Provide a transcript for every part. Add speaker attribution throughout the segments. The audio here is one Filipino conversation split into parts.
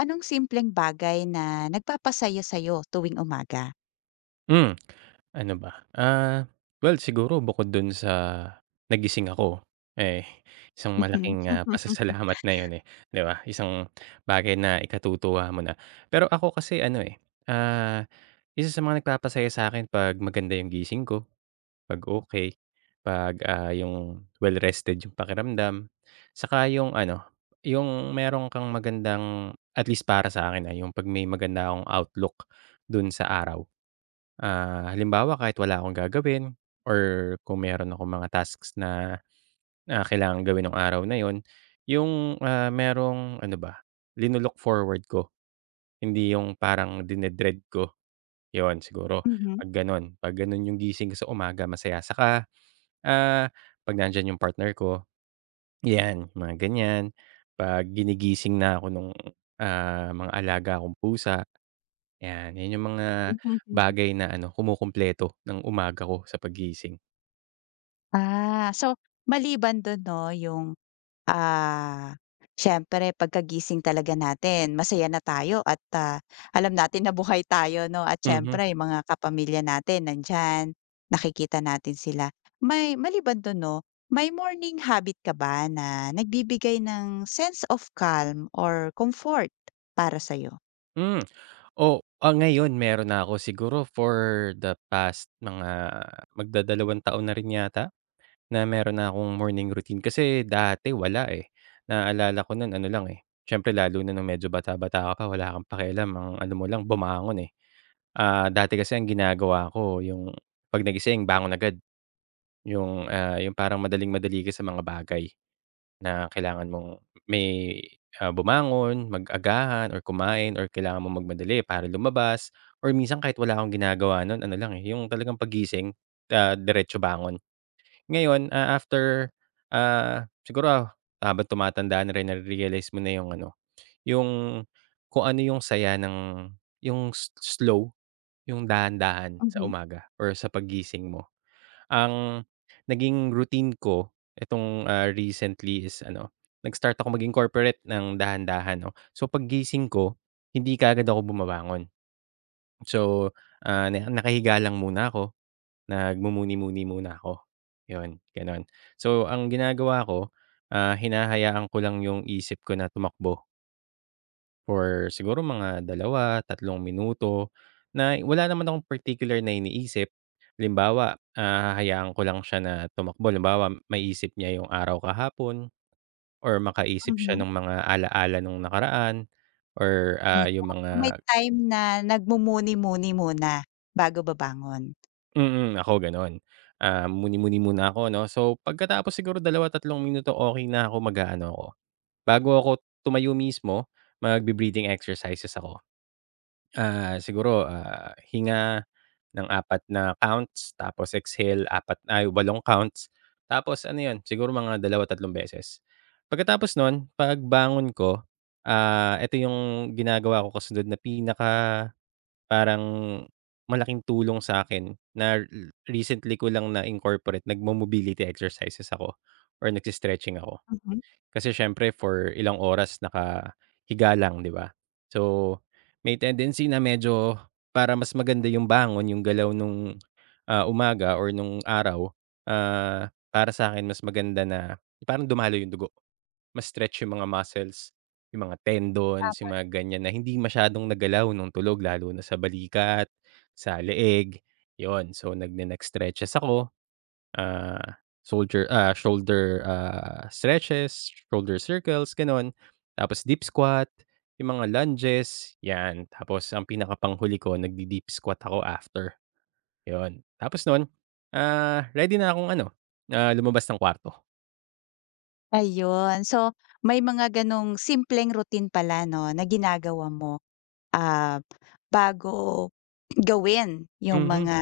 Speaker 1: Anong simpleng bagay na nagpapasaya sa'yo tuwing umaga?
Speaker 2: Hmm, ano ba, well siguro bukod dun sa nagising ako, eh, isang
Speaker 1: Mhm.
Speaker 2: malaking, pasasalamat na yun, eh, 'di ba? Isang bagay na ikatutuwa mo na. Pero ako kasi ano, eh, ah, isa sa mga nagpapasaya sa'kin 'pag maganda yung gising ko, 'pag okey, 'pag yung well-rested yung pakiramdam, saka yung ano, yung meron kang magandang at least para sa'kin, yung 'pag may maganda akong outlook dun sa araw. Halimbawa kahit wala akong gagawin or kung meron akong mga tasks na, kailangang gawin ng araw na yon yung, merong ano ba, lino forward ko, hindi yung parang dinedread ko, yon siguro
Speaker 1: Mhm.
Speaker 2: 'pag gano'n. 'Pag gano'n yung gising ko sa umaga masaya. Saka, ah, 'pag nandiyan yung partner ko, 'yan mga ganyan. 'Pag ginigising na ako nung mga alaga kong pusa, 'yan. Yun yung mga
Speaker 1: Mhm.
Speaker 2: bagay na ano, kumukumpleto ng umaga ko sa paggising.
Speaker 1: So maliban dun 'no yung, ah, siyempre pagkagising talaga natin masaya na tayo at, alam natin na buhay tayo 'no at
Speaker 2: Mhm.
Speaker 1: siyempre yung mga kapamilya natin nandiyan, nakikita natin sila. May maliban dun 'no, may morning habit ka ba na nagbibigay ng sense of calm or comfort para sa
Speaker 2: hmm. O ngayon meron na ako siguro for the past mga magdadalawang taon na rin yata na meron na akong morning routine kasi dati wala, eh. Naalala ko no'n ano lang, eh, siyempre lalo na nung medyo bata-bata ka pa wala kang pakialam ang ano mo lang bumangon, eh. Dati kasi ang ginagawa ko yung 'pag nagising bangon agad, yung yung parang madaling-madali ka sa mga bagay. Na kailangan mong may, bumangon, mag-agahan or kumain or kailangan mong magmadali para lumabas or minsan kahit wala akong ginagawa nun ano lang, eh, yung talagang pagising, diretso bangon. Ngayon, siguro habang tumatanda na rin nare-realize mo na yung ano, yung kung ano yung saya ng yung s slow, yung dahan-dahan sa
Speaker 1: Mhm,
Speaker 2: umaga or sa pagising mo. Ang naging routine ko itong, recently is ano, nag-start ako maging corporate ng dahan-dahan 'no. So paggising ko, hindi kaagad ako bumabangon. So, na nakahiga lang muna ako, nagmumuni-muni muna ako, yon, gano'n. So ang ginagawa ko, hinahayaan ko lang yung isip ko na tumakbo. For siguro mga dalawa, tatlong minuto na wala naman akong particular na iniisip. Halimbawa, hahayaan ko lang siya na tumakbo. Halimbawa, maisip niya yung araw kahapon or makaisip siya
Speaker 1: mhm.
Speaker 2: ng mga ala-ala nung nakaraan or, ah, yung
Speaker 1: Ayan. So, may
Speaker 2: mga
Speaker 1: time na nagmumuni-muni muna bago babangon.
Speaker 2: mm, mm, ako gano'n. Muni-muni muna ako 'no. So, pagkatapos siguro dalawa, tatlong minuto, okey na ako, mag-aano ako, bago ako tumayo mismo, mag breathing exercises ako. Siguro, hinga Ng apat na counts, tapos exhale apat ay 8 counts. Tapos ano 'yun, siguro mga 2, 3 beses. Pagkatapos nun, pagbangon ko, ito yung ginagawa ko kasunod na pinaka parang malaking tulong sa akin. Na recently ko lang na-incorporate, nagmo-mobility exercises ako or nagse ako.
Speaker 1: Mhm.
Speaker 2: Kasi siyempre for ilang oras nakahiga lang, 'di ba? So, may tendency na medyo para mas maganda yung bangon, yung galaw nung, umaga or nung araw, para sa akin mas maganda na parang dumalo yung dugo, mas stretch yung mga muscles, yung mga tendons, yung mga ganyan na hindi masyadong nagalaw nung tulog lalo na sa balikat, sa leeg, yon. So, nagne-neck stretches ako. Ah, shoulder stretches, shoulder circles, gano'n. Tapos deep squat, yung mga lunges, 'yan. Tapos ang pinakapanghuli ko nagde-deep squat ako after, 'yun. Tapos no'n, ready na akong ano, lumabas ng kwarto.
Speaker 1: Ayun. So, may mga gano'ng simpleng routine pala 'no, na ginagawa mo, ah, bago gawin yung
Speaker 2: Mhm,
Speaker 1: mga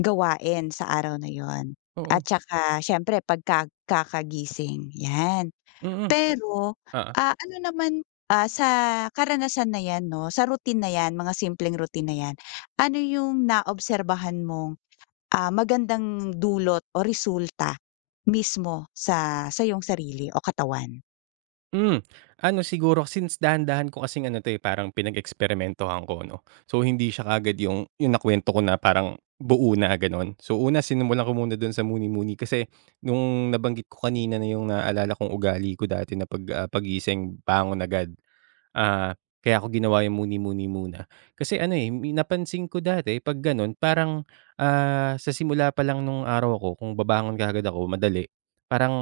Speaker 1: gawain sa araw na 'yon at
Speaker 2: oo.
Speaker 1: tsaka siyempre pagka kakagising, 'yan.
Speaker 2: Mm.
Speaker 1: Pero, ano naman, sa karanasan na 'yan 'no, sa routine na 'yan, mga simpleng routine na 'yan, ano yung naobserbahan mong magandang dulot o resulta mismo sa iyong sarili o katawan.
Speaker 2: Hmm, ano siguro since dahan-dahan ko kasing ano 'to, eh, parang pinag-eksperimentuhan ko 'no. So hindi siya kaagad yung nakwento ko na parang buo na gano'n. So una sinimulan ko muna do'n sa muni-muni kasi nung nabanggit ko kanina na yung naalala kong ugali ko dati na 'pag, paggising bangon agad. Ah, Kaya ako ginawa yung muni-muni muna. Kasi ano, eh, mi napansin ko dati 'pag gano'n parang, sa simula pa lang nung araw ko kung babangon kaagad ako madali, parang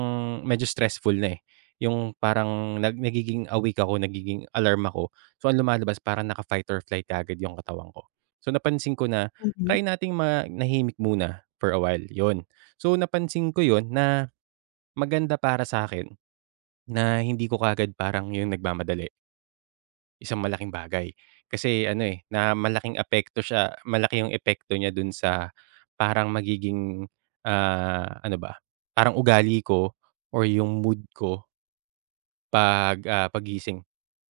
Speaker 2: medyo stressful na, eh. Yung parang nag nagiging awake ako, nagiging alarm ako. So, ang lumalabas parang naka-fight or flight kaagad yung katawan ko. So, napansin ko na
Speaker 1: Mhm,
Speaker 2: try nating manahimik muna for a while, yon. So, napansin ko 'yun na maganda para sa akin na hindi ko kaagad parang yung nagmamadali. Isang malaking bagay. Kasi ano, eh, na malaking apekto siya malaki yung epekto niya dun sa parang magiging, ano ba, parang ugali ko or yung mood ko 'pag, paggising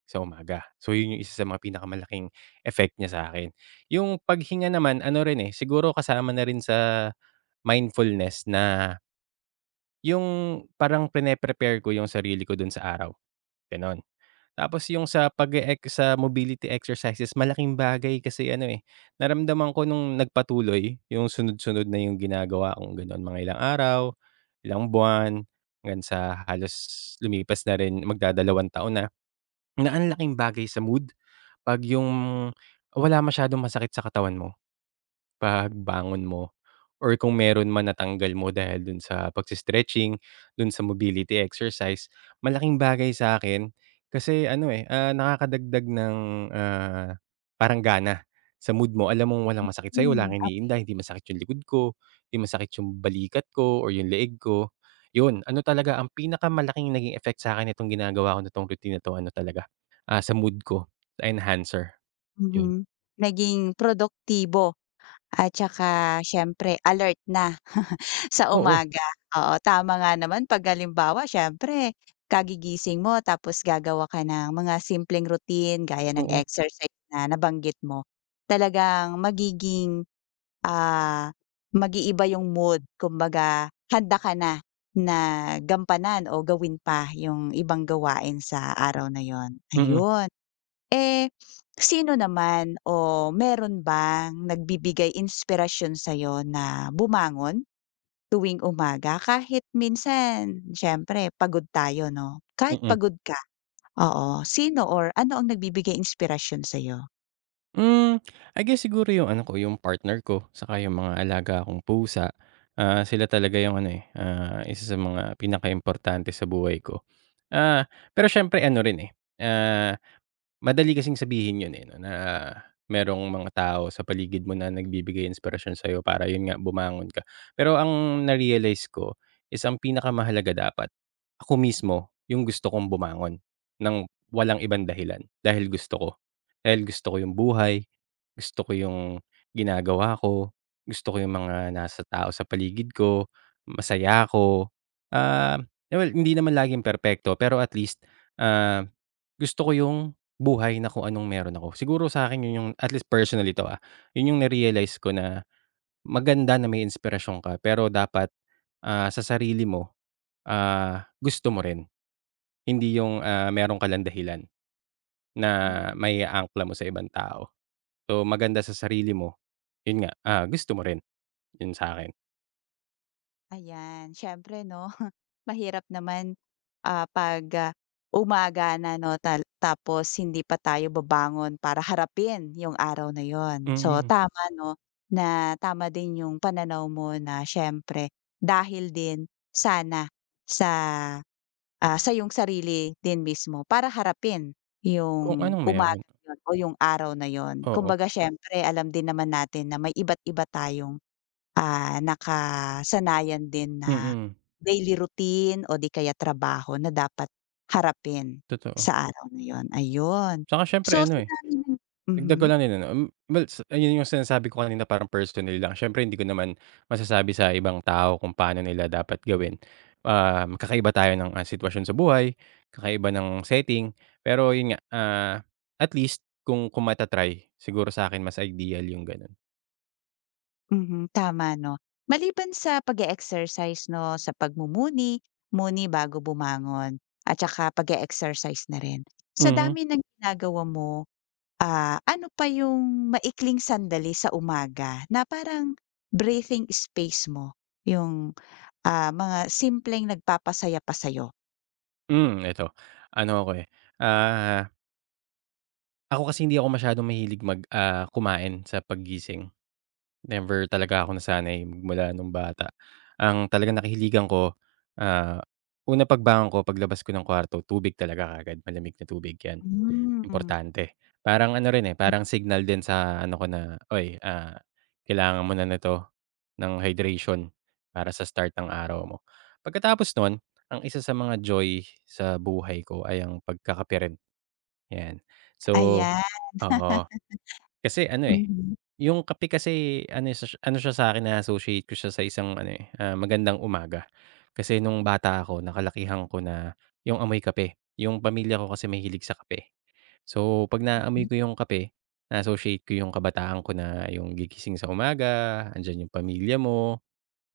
Speaker 2: sa umaga. So, yun yung isa sa mga pinakamalaking effect niya sa akin. Yung paghinga naman ano rin, eh, siguro kasama na rin sa mindfulness na yung parang pine-prepare ko yung sarili ko dun sa araw, gano'n. Tapos yung sa pag e sa mobility exercises malaking bagay kasi ano, eh, naramdaman ko nung nagpatuloy yung sunod-sunod na yung ginagawa kong gano'n, mga ilang araw, ilang buwan, hanggang sa halos lumipas na rin magdadalawang taon na, na ang laking bagay sa mood 'pag yung wala masyadong masakit sa katawan mo pagbangon mo or kung meron man natanggal mo dahil dun sa pagsi stretching dun sa mobility exercise, malaking bagay sa akin, kasi ano, eh, nakakadagdag ng, ah, parang gana sa mood mo. Alam mong walang masakit sa'yo, wala
Speaker 1: hmm.
Speaker 2: kang
Speaker 1: Ap
Speaker 2: iniinda, hindi masakit yung likod ko, hindi masakit yung balikat ko or yung leeg ko. Yun, ano talaga ang pinakamalaking naging effect sa'kin nitong ginagawa ko na 'tong routine na 'to ano talaga, sa mood ko, sa enhancer, yun.
Speaker 1: mhm, naging produktibo at saka siyempre alert na sa
Speaker 2: Oo,
Speaker 1: umaga. Oo, tama nga naman 'pag halimbawa siyempre kagigising mo tapos gagawa ka ng mga simpleng routine gaya ng
Speaker 2: oo.
Speaker 1: exercise na nabanggit mo, talagang magiging ah, mag-iiba yung mood kumbaga handa ka na, na gampanan o gawin pa yung ibang gawain sa araw na yon
Speaker 2: Mm,
Speaker 1: ayun. Eh, sino naman o meron bang nagbibigay inspirasyon sa'yo na bumangon tuwing umaga kahit minsan siyempre pagod tayo 'no? Kahit
Speaker 2: mm.
Speaker 1: pagod ka, oo, sino or ano ang nagbibigay inspirasyon sa'yo?
Speaker 2: Hmm, I guess siguro yung ano ko, yung partner ko, saka yung mga alaga kong pusa. Sila talaga yung ano, eh, isa sa mga pinakaimportante sa buhay ko. Ah, pero siyempre ano rin, eh, ah Madali kasing sabihin yun, eh, 'no, na merong mga tao sa paligid mo na nagbibigay inspirasyon sa'yo para yun nga, bumangon ka. Pero ang na-realize ko is ang pinakamahalaga dapat, ako mismo yung gusto kong bumangon ng walang ibang dahilan, dahil gusto ko. Dahil gusto ko yung buhay, gusto ko yung ginagawa ko, gusto ko yung mga nasa tao sa paligid ko, masaya ako. Ah, eh, well, hindi naman laging perpekto pero at least, ah, gusto ko yung buhay na kung anong meron ako. Siguro sa'kin yun yung at least personally 'to, yun yung na ko na maganda na may inspirasyon ka pero dapat, sa sarili mo, gusto mo rin. Hindi yung, meron ka lang dahilan na
Speaker 1: Mhm,
Speaker 2: maiaangkla mo sa ibang tao. So, maganda sa sarili mo, yun nga, gusto mo rin, yun sa'kin.
Speaker 1: ayan siyempre 'no? Mahirap naman, 'pag, umaga na 'no tal tapos hindi pa tayo babangon para harapin yung araw na yon. So,
Speaker 2: Mm,
Speaker 1: tama 'no, na tama din yung pananaw mo na siyempre dahil din sana sa, sa yung sarili din mismo para harapin
Speaker 2: kung
Speaker 1: yung
Speaker 2: anong
Speaker 1: umaga
Speaker 2: meron,
Speaker 1: na yun o yung araw na yun.
Speaker 2: oo.
Speaker 1: Kumbaga siyempre alam din naman natin na may iba't iba tayong Ah, nakasanayan din na
Speaker 2: Mm,
Speaker 1: daily routine o di kaya trabaho na dapat harapin
Speaker 2: totoo.
Speaker 1: sa araw na yun, ayun.
Speaker 2: Tsaka siyempre
Speaker 1: So
Speaker 2: ano,
Speaker 1: sa
Speaker 2: eh.
Speaker 1: dami ng mhm,
Speaker 2: Dagdag ko lang din ano, well sa ayun yung sinasabi ko kanina parang personal lang. Siyempre hindi ko naman masasabi sa ibang tao kung paano nila dapat gawin. Kakaiba tayo ng, sitwasyon sa buhay, kakaiba ng setting. Pero yun nga, at least kung mata-try, siguro sa'kin mas ideal yung gano'n.
Speaker 1: mhm, tama 'no. Maliban sa pag exercise 'no, sa pagmumuni, muni bago bumangon at saka pag exercise na rin. Sa
Speaker 2: Mhm.
Speaker 1: dami ng ginagawa mo, ano pa yung maikling sandali sa umaga na parang breathing space mo, yung Ah, mga simpleng nagpapasaya pa sa'yo.
Speaker 2: Eto, ano ako, eh, ah, ako kasi hindi ako masyadong mahilig mag, kumain sa paggising. Never talaga ako nasanay mula nung bata. Ang talagang nakahiligan ko, ah, una pagbangon ko paglabas ko ng kwarto tubig talaga kagad malamig na tubig 'yan,
Speaker 1: Hmm.
Speaker 2: importante. Parang ano rin, eh, parang signal din sa ano ko na, oy kailangan mo na nito ng hydration para sa start ng araw mo. Pagkatapos nun, ang isa sa mga joy sa buhay ko ay ang pagkakape rin, 'yan. So
Speaker 1: Ayan.
Speaker 2: oo, kasi ano, eh,
Speaker 1: Mhm,
Speaker 2: yung kape kasi ano siya siya ano siya sa'kin na-associate ko siya sa isang ano, eh, magandang umaga. Kasi nung bata ako nakalakihan ko na yung amoy kape. Yung pamilya ko kasi mahilig sa kape. So, 'pag naaamoy
Speaker 1: hmm.
Speaker 2: ko yung kape, na-associate ko yung kabataan ko na yung gigising sa umaga, andiyan yung pamilya mo,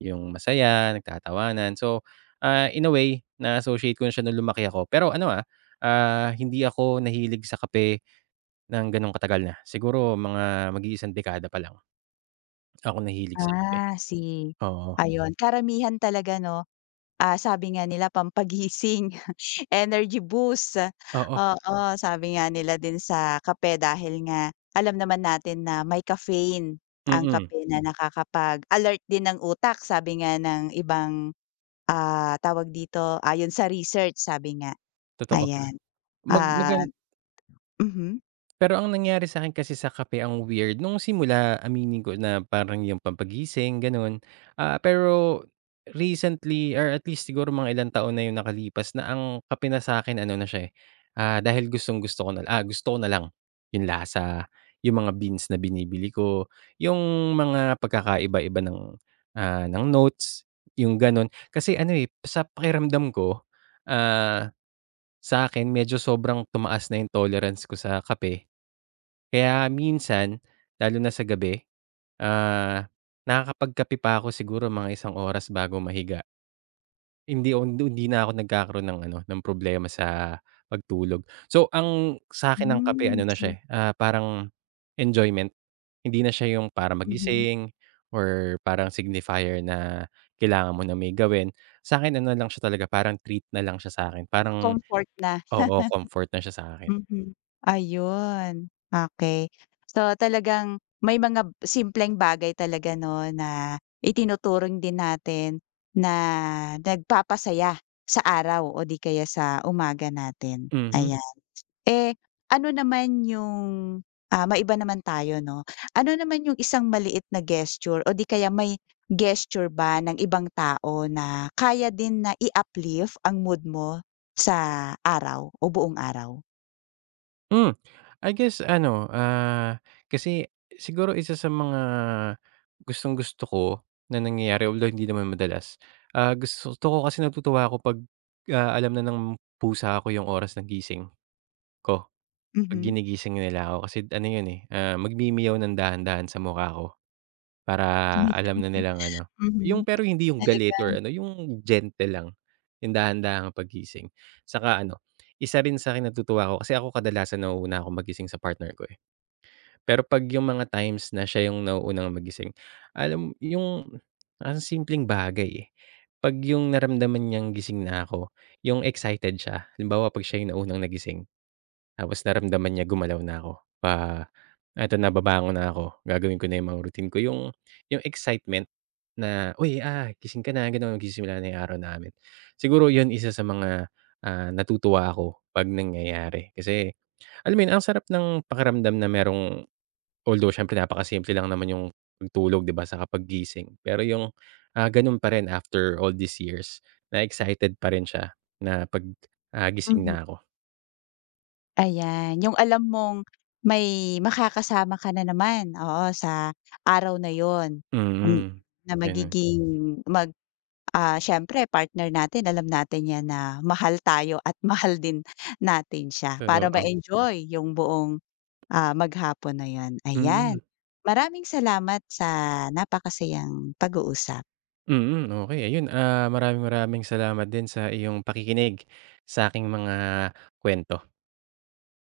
Speaker 2: yung masaya, nagtatawanan. So, in a way na-associate ko na siya nung lumaki ako. Pero ano, hindi ako nahilig sa kape ng gano'n katagal na. Siguro mga mag-iisang dekada pa lang. Ako nahilig sa kape.
Speaker 1: Ah, si
Speaker 2: Oo,
Speaker 1: ayun karamihan talaga 'no, sabi nga nila pampagising, energy boost.
Speaker 2: oo,
Speaker 1: Oo, sabi nga nila din sa kape dahil nga alam naman natin na may caffeine ang
Speaker 2: mm,
Speaker 1: kape na nakakapag-alert din ng utak sabi nga ng ibang, tawag dito, ayon sa research sabi nga,
Speaker 2: totoo.
Speaker 1: ayan.
Speaker 2: Mag
Speaker 1: Ah
Speaker 2: magan.
Speaker 1: mhm.
Speaker 2: Pero ang nangyari sa akin kasi sa kape ang weird, nung simula aminin ko na parang yung pampagising gano'n. Pero recently or at least siguro mga ilang taon na yung nakalipas na ang kape na sa akin ano na siya, eh, dahil gustong-gusto ko na gusto ko na lang yung lasa, yung mga beans na binibili ko, yung mga pagkakaiba-iba ng, ng notes, yung gano'n. Kasi ano, eh, sa pakiramdam ko, ah, sa akin medyo sobrang tumaas na yung tolerance ko sa kape. Kaya minsan, lalo na sa gabi, ah, nakakapagkape pa ako siguro mga isang oras bago mahiga. Hindi na ako nagkakaroon ng ano, ng problema sa pagtulog. So, ang sa'kin ang kape
Speaker 1: Hmm,
Speaker 2: ano na
Speaker 1: si
Speaker 2: siya, eh, parang enjoyment. Hindi na siya yung para
Speaker 1: mhm.
Speaker 2: magising or parang signifier na kailangan mo na may gawin. Sa'kin ano lang siya talaga, parang treat na lang siya sa'kin. Parang
Speaker 1: Comfort na,
Speaker 2: oo, comfort na siya sa'kin.
Speaker 1: mhm. Ayun, okey. So, talagang may mga simpleng bagay talaga 'no, na itinuturing din natin na nagpapasaya sa araw o di kaya sa umaga natin,
Speaker 2: Mhm.
Speaker 1: ayan. Eh, ano naman yung, maiba naman tayo 'no. Ano naman yung isang maliit na gesture o di kaya may gesture ba ng ibang tao na kaya din na i-uplift ang mood mo sa araw o buong araw?
Speaker 2: Hmm, I guess ano, kasi siguro isa sa mga gustong-gusto ko na nangyayari although hindi naman madalas, gusto ko kasi natutuwa ako 'pag, alam na ng pusa ko yung oras ng gising ko, 'pag
Speaker 1: Mhm.
Speaker 2: ginigising nila ako kasi ano yun, eh, magmimeow ng dahan-dahan sa mukha ko. Para
Speaker 1: Mhm.
Speaker 2: alam na nilang ano, yung
Speaker 1: Mhm.
Speaker 2: pero hindi yung galit
Speaker 1: Talaga.
Speaker 2: or ano, yung gentle lang, yung dahan-dahang paggising. Saka ano, isa rin sa'kin natutuwa ako kasi ako kadalasan nauuna akong magising sa partner ko, eh. Pero 'pag yung mga times na siya yung nauunang magising, alam yung ang simpleng bagay, eh. 'Pag yung naramdaman niyang gising na ako, yung excited siya. Halimbawa 'pag siya yung naunang nagising. Tapos naramdaman niya gumalaw na ako, pa eto na na ako, gagawin ko na yung mga routine ko, yung excitement na, "Uy, gising ka na," gano'n, magsisimula na yung araw namin. Siguro yun isa sa mga, natutuwa ako 'pag nangyayari kasi alam mo yun, ang sarap ng pakiramdam na merong although siyempre napakasimple lang naman yung pagtulog 'di ba, saka paggising. Pero yung, gano'n pa rin after all these years na excited pa rin siya na 'pag, gising
Speaker 1: Mhm.
Speaker 2: na ako.
Speaker 1: Ayan, yung alam mong may makakasama ka na naman, oo, sa araw na yon,
Speaker 2: Mm,
Speaker 1: na
Speaker 2: gano'n.
Speaker 1: magiging mag Ah, siyempre partner natin alam natin 'yan na mahal tayo at mahal din natin siya para
Speaker 2: Totoo.
Speaker 1: ma-enjoy yung buong, maghapon na 'yun,
Speaker 2: Mm,
Speaker 1: ayan. Maraming salamat sa napakasayang pag-uusap.
Speaker 2: mm, okey ayun, maraming maraming salamat din sa iyong pakikinig sa aking mga kuwento.